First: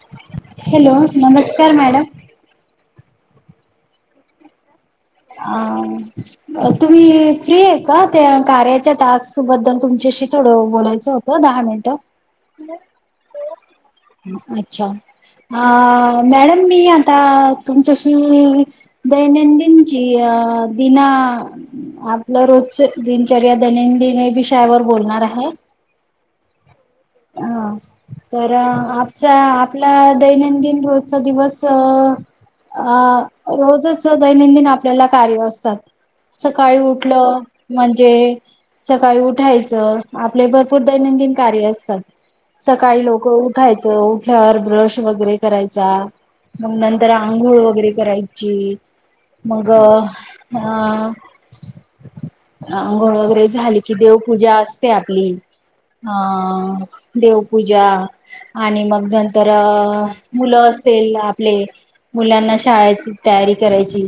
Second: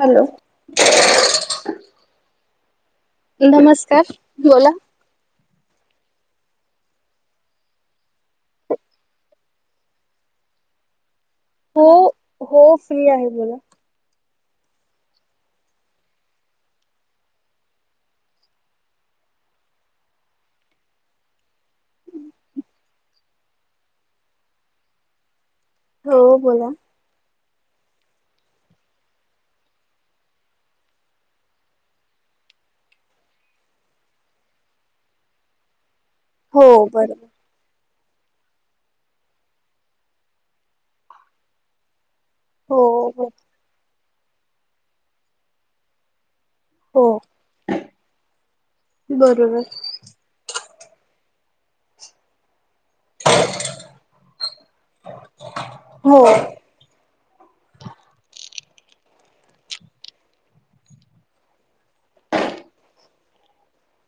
Hello hello नमस्कार madam - नमस्कार बोला! तुम्ही फ्री आहे का त्या कार्याच्या टास्क बद्दल तुमच्याशी - तुमच्याशी थोड बोलायच होत दहा हो मिनिटं हो फ्री आहे बोला - [unintelligible] अ मॅडम मी आता तुमच्याशी दैनंदिन - अ दिना आपलं रोज दिनचर्या दैनंदिन विषयावर - बोलणार आहे. हो बोला - हा तर आपचा आपला दैनंदिन रोजचा दिवस - अ रोजच दैनंदिन आपल्याला कार्य असतात. हो सकाळी बरोबर उठलं म्हण. जे सकाळी उठायचं आपले भरपूर दैनंदिन कार्य असतात. सकाळी हो लोक ब उठायचं उठल्यावर ब्रश वगैरे करायचा. मग हो नंतर आंघोळ वगैरे करायची बरोबर मग - हा आंघोळ वगैरे झाले की देवपूजा असते आपली अ हो - देवपूजा आणि मग नंतर अ मुलं असेल आपले - मुलांना शाळेची तयारी करायची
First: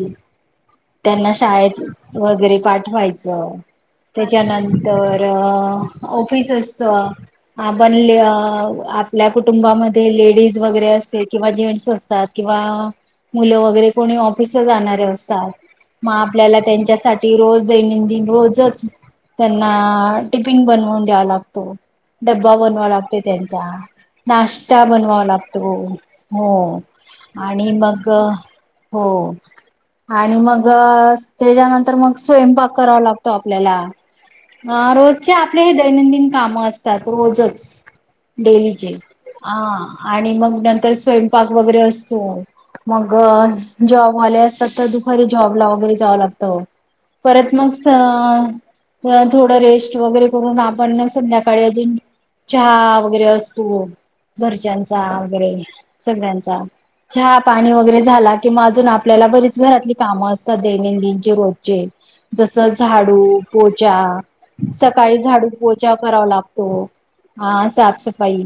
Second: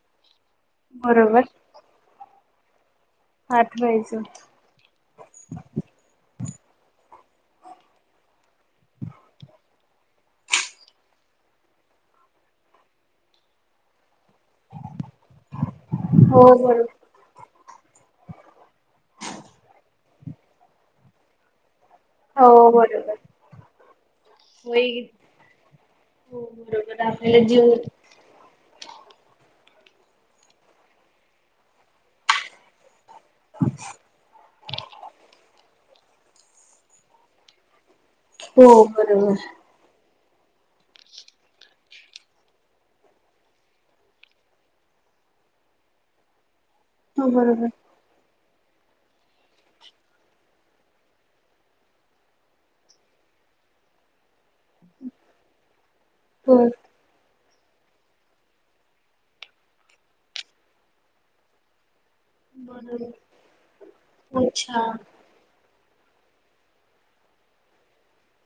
त्यांना बरोबर शाळेत वगैरे पाठवायच च पाठवायचं त्याच्यानंतर ऑफिस असत आपण आपल्या कुटुंबामध्ये लेडीज वगैरे असते किंवा जेंट्स असतात किवा मुलं वगैरे कोणी ऑफिस जाणारे असतात मग हो आपल्याला बरोबर त्यांच्यासाठी रोज दैनंदिन रोजच त्यांना टिपिन बनवून द्यावा लागतो डब्बा हो बनवा बरोबर लागते त्यांचा नाश्ता बनवावा लागतो हो बरोबर आपल्याला आणि जीव मग हो आणि मग त्याच्यानंतर मग स्वयंपाक आपल्याला अ रोजचे आपले हे दैनंदिन काम असतात रोजच हो डेलीचे बरोबर ह आणि मग नंतर स्वयं पार्क वगैरे असतो मग जॉबवाले असतात तर दु खर जॉबला वगैरे जावं लागत हो परत बरोबर मग सा थोडं रेस्ट वगैरे करून आपण संध्याकाळी अजून चहा वगैरे असतू घरच्यांचा वगैरे हो सगळ्यांचा चहा पाणी वगैरे झाला किंवा अजून आपल्याला बरीच घरातली कामं असतात दैनंदिनचे रोजचे जस झाडू पोचाा अच्छा सकाळी झाडू पोचा व करावा लागतो साफसफाई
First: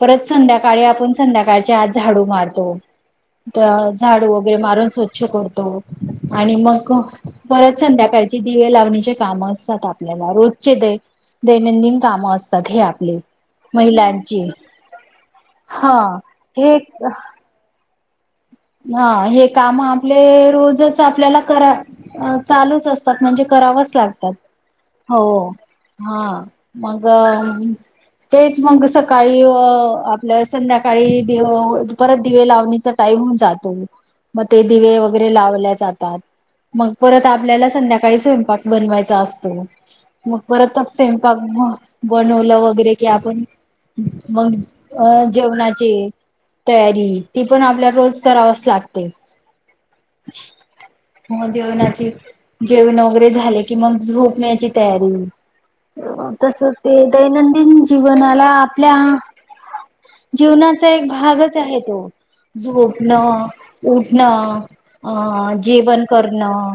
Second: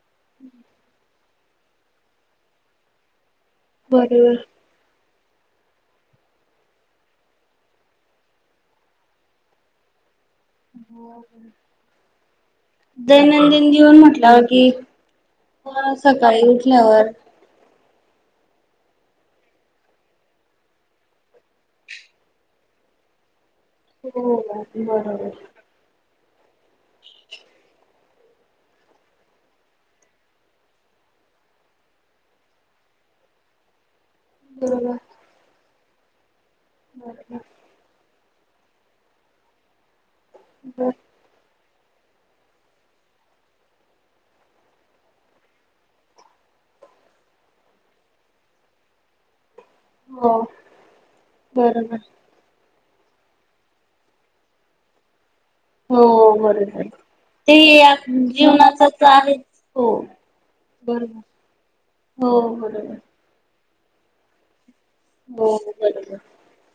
परत संध्याकाळी आपण संध्याकाळच्या आज झाडू मारतो तर झाडू बरोबर वगैरे मारून स्वच्छ करतो आणि मग परत संध्याकाळचे दिवे लावणीचे काम असतात आपल्या रोजचे दैनंदिन काम असतात हे आपले दैनंदिन जीवन म्हटल्यावर महिलांची कि हा सकाळी हे उठल्यावर आ ह हे काम आपले रोज आपल्याला करा चालूच असतात म्हणजे करावच लागतात हो हो बरोबर हा मग अ तेच मग सकाळी आपल्या संध्याकाळी दि परत दिवे लावणीचा टाइम मग ते बरोबर बरोबर दिवे वगैरे लावल्या जातात मग परत आपल्याला संध्याकाळी स्वयंपाक बनवायचा असतो मग परतच स्वयंपाक म बनवलं वगैरे कि आपण मग अ जेवणाचे तयारी ती पण आपल्या रोज करावच लागते हो हो बरोबर जेवणाची जेव वगैरे झाले कि मग झोपण्याची तयारी हो तस बरोबर ते ते दैनंदिन जीवनाला आपल्या जीवनाचाच आहेच हो जीवनाचा एक बरोबर. भागच आहे तो हो बरोबर झोपण अ उठणं अ हो जेवण बरोबर करणं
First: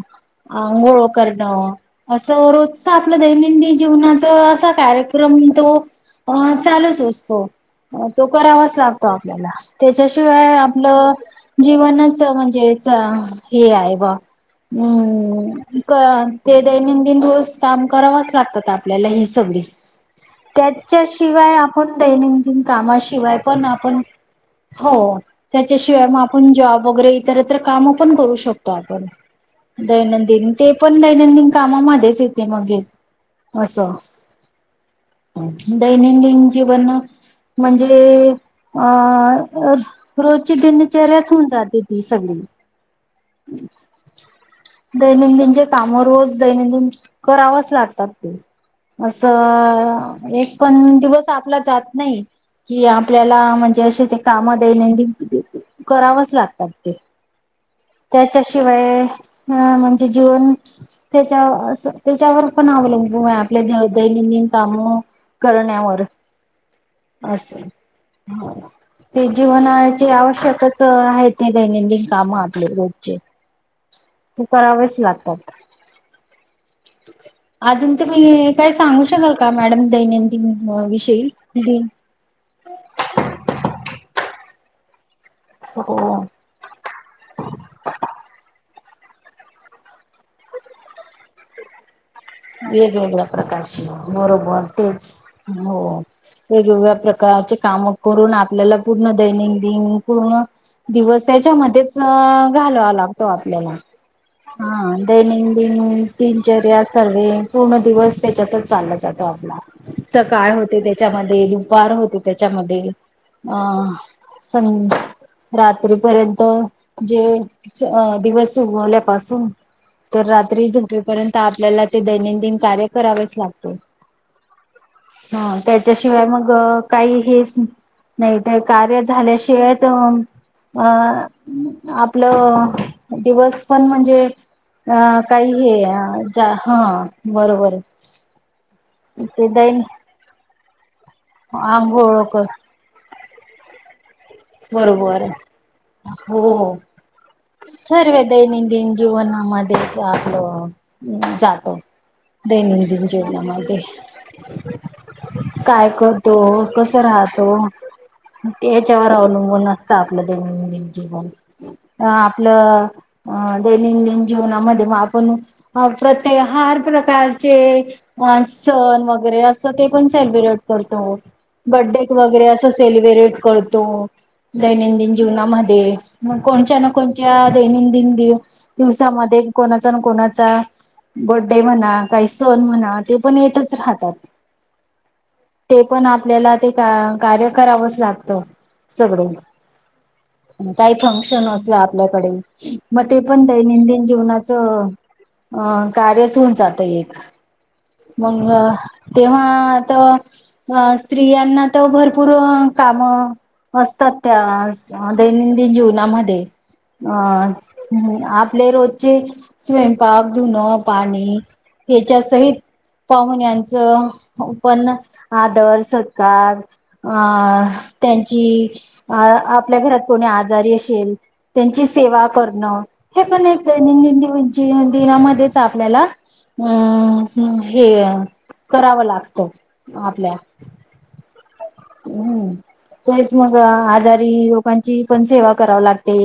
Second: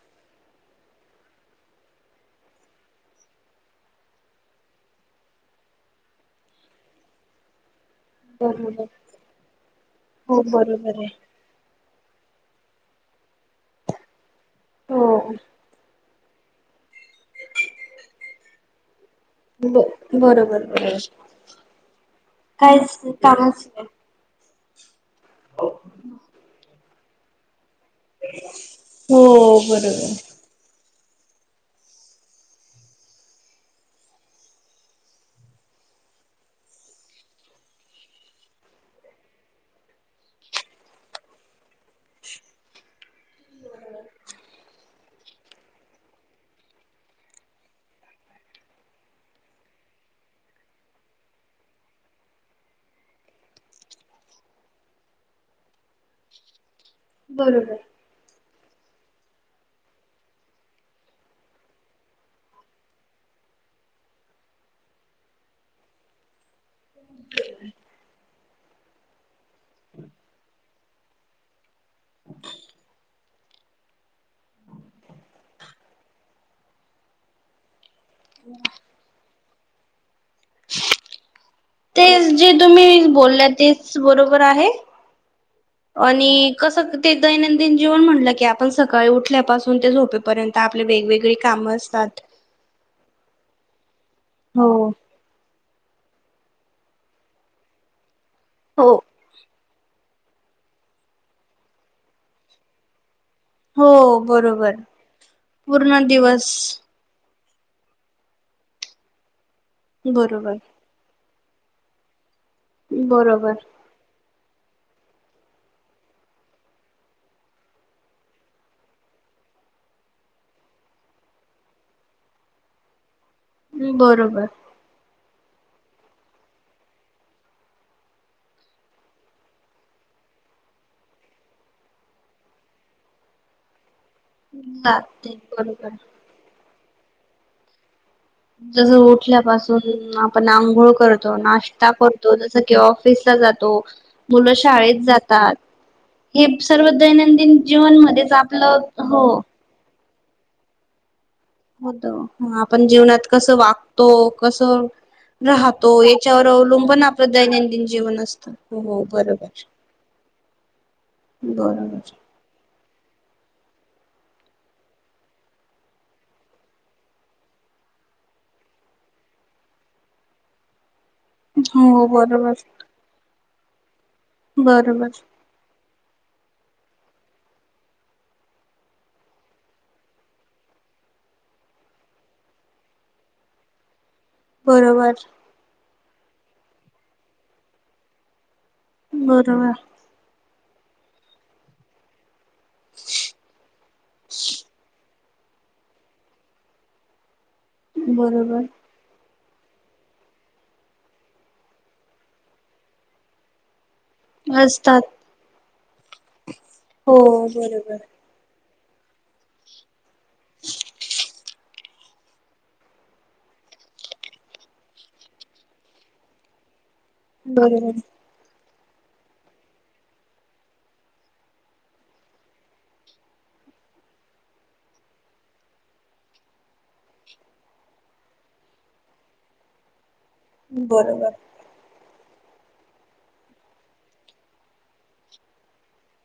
अंघोळ करणं असं रोजच आपलं दैनंदिन जीवनाचा असा कार्यक्रम म तो अ चालूच असतो तो करावाच बरोबर लागतो आपल्याला हो त्याच्याशिवाय बरोबर आहे. आपलं जीवनाच म्हणजेच हे आहे बा अ हो क ते दैनंदिन रोस काम करावच लागतात आपल्याला ह सगळी ब बरोबर बरोबर त्याच्याशिवाय आपण दैनंदिन काहीच कामाशिवाय कामच पण नाही. आपण हो त्याच्याशी आप जॉब वगैरे इतरत काम पण करू शकतो आपण हो बरोबर दैनंदिन ते पण दैनंदिन कामामध्येच येते मगे हे असं दैनंदिन जीवन म्हणजे अ रो ची दिनचर्याच होऊन जात ती सगळी दैनंदिनचे काम रोज दैनंदिन करावच लागतात ते असं एक पण दिवस आपला जात नाही कि आपल्याला म्हणजे असे ते काम दैनंदिन करावंच लागतात ते बरोबर त्याच्याशिवाय म्हणजे जीवन त्याच्या त्याच्यावर पण अवलंबून आपल्या दै दैनंदिन काम करण्यावर असे हो ते जीवना आवश्यकच आहेत दैनंदिन काम आपले रोजचे ते करावेच लागतात अजून तुम्ही काय सांगू शकाल का मॅडम दैनंदिन विषयी दिन ते जे तुम्ही बोलला तेच बरोबर आहे हो आणि कस ते दैनंदिन जीवन म्हणलं की आप आपण सकाळी उठल्यापासून ते झोपेपर्यंत आपले वेगवेगळी कामं असतात वेगवेगळ्या प्रकारची बरोबर हो तेच हो वेगवेगळ्या प्रकारचे काम करून आपल्याला हो पूर्ण दैनिक पूर्ण दिवस त्याच्या मध्येच घालावा लागतो आपल्याला हो बरोबर हा दैनंदिन पूर्ण दिवस दिनचर्या सर्वे पूर्ण दिवस त्याच्यातच चालला जातो आपला सकाळ बरोबर होते त्याच्यामध्ये दुपार होते त्याच्यामध्ये बरोबर अ स रात्रीपर्यंत जे दिवस उगवल्यापासून तर रात्री झोपेपर्यंत आपल्याला ते दैनंदिन कार्य करावेच लागत हम् बरोबर ह त्याच्याशिवाय मग काही हेच नाही ते कार्य झाल्याशिवाय अ आपलं दिवस पण म्हणजे अ जाते काही हे बरोबर हा बरोबर जस ते दैन उठल्यापासून आपण आंघोळ करत नाश्ता आंघोळ करतो कर जस की ऑफिसला जातो मुलं शाळेत बरोबर जातात हो हे हो सर्व दैनंदिन सर्व जीवनमध्येच आपलं हो च आपल जातो होत आपण दैनंदिन जीवनात कसं जीवनामध्ये वागतो कसं काय राहतो करतो याच्यावर कस अवलंबून आपलं राहतो दैनंदिन जीवन असतं हो हो याच्यावर बरोबर अवलंबून असत आपलं दैनंदिन जीवन बरोबर आपलं अं दैनंदिन जीवनामध्ये मग आपण प्रत्येक हार प्रकारचे ह सण वगैरे असं ते पण सेलिब्रेट करतो बडे हो वगैरे बरोबर असं सेलिब्रेट करतो बरोबर दैनंदिन जीवनामध्ये मग कोणच्या ना कोणच्या दैनंदिन दिव दिवसामध्ये कोणाचा ना कोणाचा बडे म्हणा काही सण म्हणा ते पण येतच राहतात बरोबर ते पण आपल्याला ते का कार्य करावंच लागतं सगळे बरोबर काही फंक्शन असलं आपल्याकडे मग ते पण दैनंदिन जीवनाचं अ कार्यच होऊन जात एक मंग बरोबर तेव्हा अ अ अ स्त्रियांना तर भरपूर अ अ काम अस असतात त्या दैनंदिन जीवनामध्ये अ हो बरोबर आप आपले रोजचे स्वयंपाक धुनं पाणी हेच्या सहित पाहुण्यांचं पण आदर सत्कार अ बरोबर त्यांची अ आपल्या घरात कोणी आजारी असेल त्यांची सेवा करणं हे पण एक ज दिनामध्येच आपल्याला अम हे करावं लागतं आपल्या बरोबर हम्म ते मग आजारी लोकांची पण सेवा करावी लागते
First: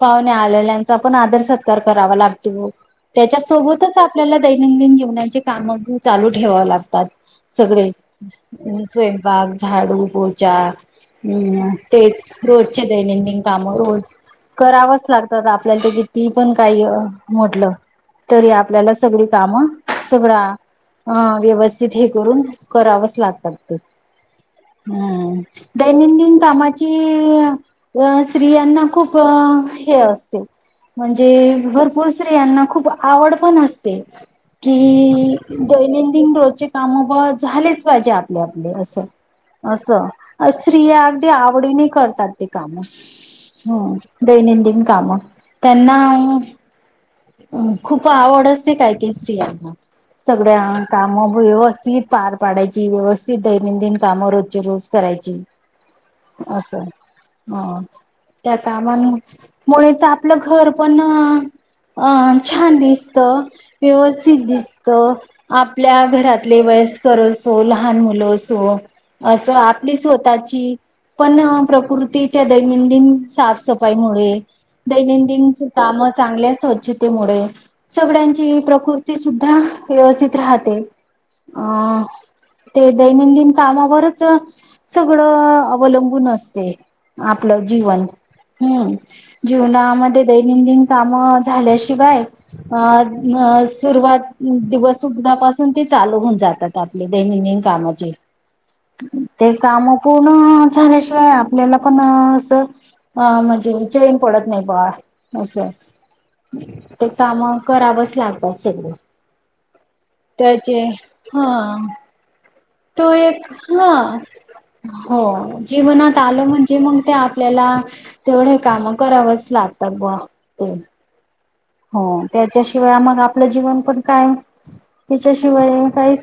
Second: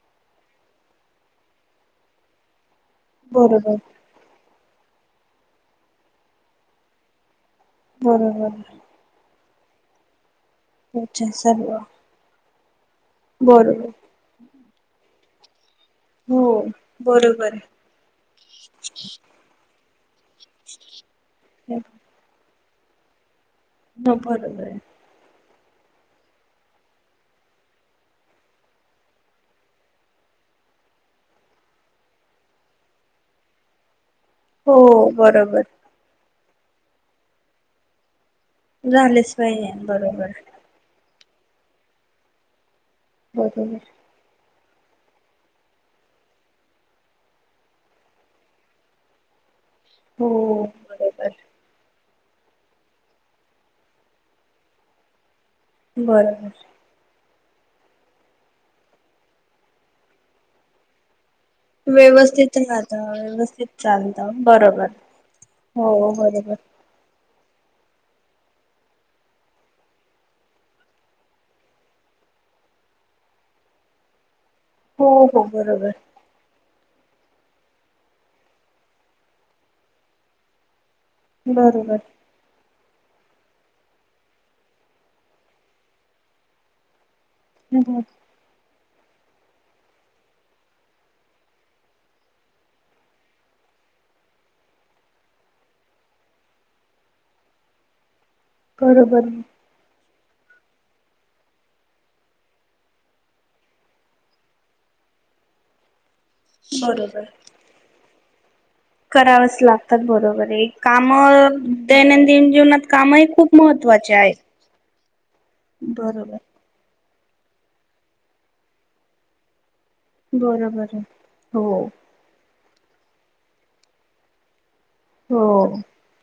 पाहुण्या आलेल्यांचा पण आदर करावा लागतो त्याच्या बरोबर सोबतच आपल्याला दैनंदिन जीवनाचे काम चालू ठेवा लागतात सगळे बरोबर स्वयंपाक झाडू बोत अच्छा तेच रोजचे दैनंदिन काम बरोबर रोज करावच लागतात आपल्याला त किती हो पण काही बरोबर म्हटलं तरी आपल्याला सगळी कामं सगळा अ आहे व्यवस्थित हे करून करावच लागतात ते हो बरोबर आहे हम्म दैनंदिन कामाची स्त्रियांना खूप हे असते म्हणजे भरपूर स्त्रियांना खूप आवड पण असते हो कि बरोबर दैनंदिन रोजचे काम झालेच पाहिजेत झालेच पाहिजे असं बरोबर ते आत्या आवडीने करतातत ते काम बरोबर दैनंदिन काम त्यांना अ खूप आवड असते काय ते स्तियांना हो सगळ्या काम बरोबर व्यवस्थित पार पाडायची व्यवस्थित दैनंदिन कामं रोजच्या रोज करायची बरोबर ह त्या कामा मुळच आपलं घर पण अ व्यवस्थित छान राहत दिसत व्यवस्थित चालत व्यवस्थित बरोबर दिसत हो आपल्या बरोबर घरातल्या वयस्कर असो लहान मुलं असो असं आपण आपली स्वतःची पण प्रकृती त्या दैनंदिन साफसफाईमुळे हो हो दैनंदिन च बरोबर काम चांगले स्वच्छित मुळे सगळ्यांची प्रकृती सुद्धा व्यवस्थित राहते बरोबर अ ते दैनंदिन कामावरच सगळं अवलंबून असते आपलं जीवन हम्म जीवनामध्ये दैनंदिन कामं झाल्याशिवाय अ सुरुवात दिवस सुधापासून ते चालू होऊन जातात आपले दैनंदिन कामाचे बरोबर ते काम पूर्ण झाल्याशिवाय आपल्याला पण अस हा म्हणजे चैन पडत नाही बा असं ते बरोबर काम करावंच लागत करावच लागतात बरोबर एक त्याचे काम हा दैनंदिन जीवनात तो कामही एक खूप महत्त्वाचे हा आहे हो जीवनात आलं म्हणजे मग ते आपल्याला तेवढ काम करावंच लाग [inaudible] बरोबर आहे. हो त्याच्याशिवाय आ मग आपलं जीवन पण काय हो तिच्याशिवाय काहीच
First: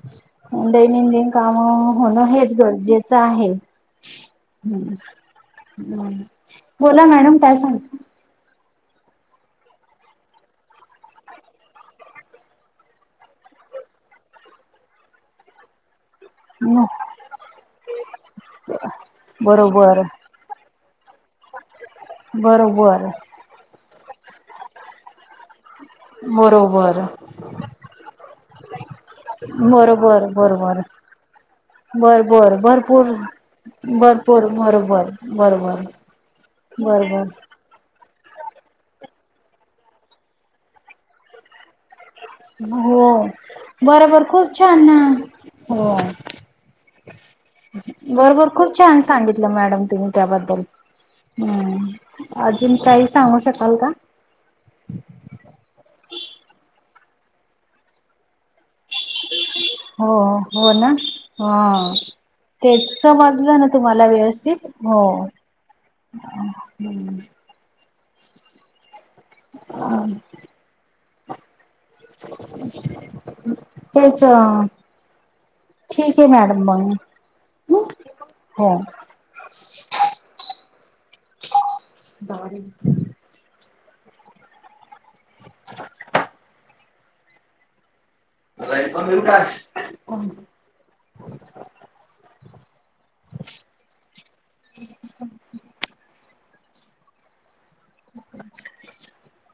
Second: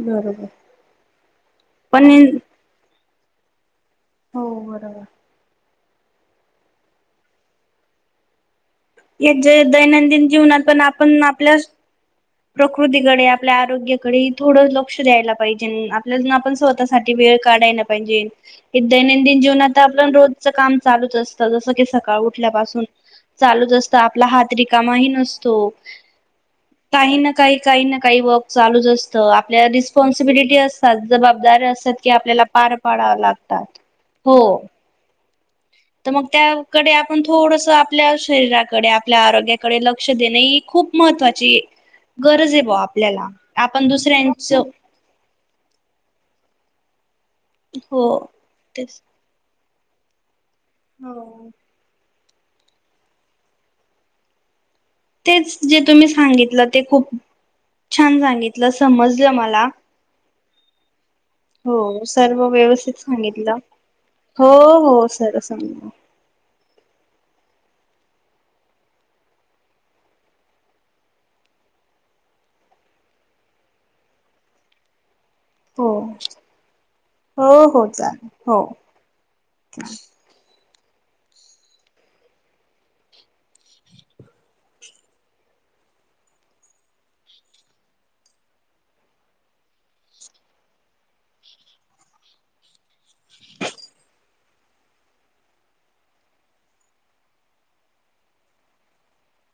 बरोबर दैनंदिन काम पण होणं हेच गरजेचं आहे हो बरोबर हम्म बोला मॅडम काय सांगत या जे दैनंदिन जीवनात पण आपण आपल्या प्रकृतीकडे आपल्या आरोग्याकडे थोडं लक्ष द्यायला पाहिजे आपण स्वतःसाठी वेळ काढायला पाहिजे दैनंदिन जीवन आता बरोबर आपण रोजच काम चालूच असत जसं की सकाळ उठल्यापासून बरोबर चालूच असतं आपला हात रिकामाही नसतो बरोबर काही ना काही काही ना काही वर्क चालूच असत आपल्या बरोबर रिस्पॉन्सिबिलिटी अस बरोबर जबाबदार असत की आपल्याला बरोबर पार भरपूर पाडाव लागतात हो भरपूर बरोबर बरोबर तर मग त्याकडे आपण बरोबर थोडस आपल्या शरीराक कडे आपल्या आरोग्याकडे लक्ष देणे ही खूप महत्त्वाची- गरज आहे बा हो आपल्याला आपण बरोबर दुसऱ्यांच खूप छान ना हो. हो बरोबर खूप छान तेच सांगितलं मॅडम तुम्ही त्याबद्दल - हो अजून काही सांगू शकाल का - तेच जे तुम्ही सांगितलं ते खूप छान सांगितलं समजलं मला- हो हो ना हो सर्व व्यवस्थित तेच सांगितलं वाजलं ना तुम्हाला हो व्यवस्थित - हो सार समजल - हम्म - अ त्याच हो ठीक आहे मॅडम बण हो हम्म हो चालेल हो - [unintelligible] दारी [inaudible] [unintelligible] [inaudible] [unintelligible] [unintelligible]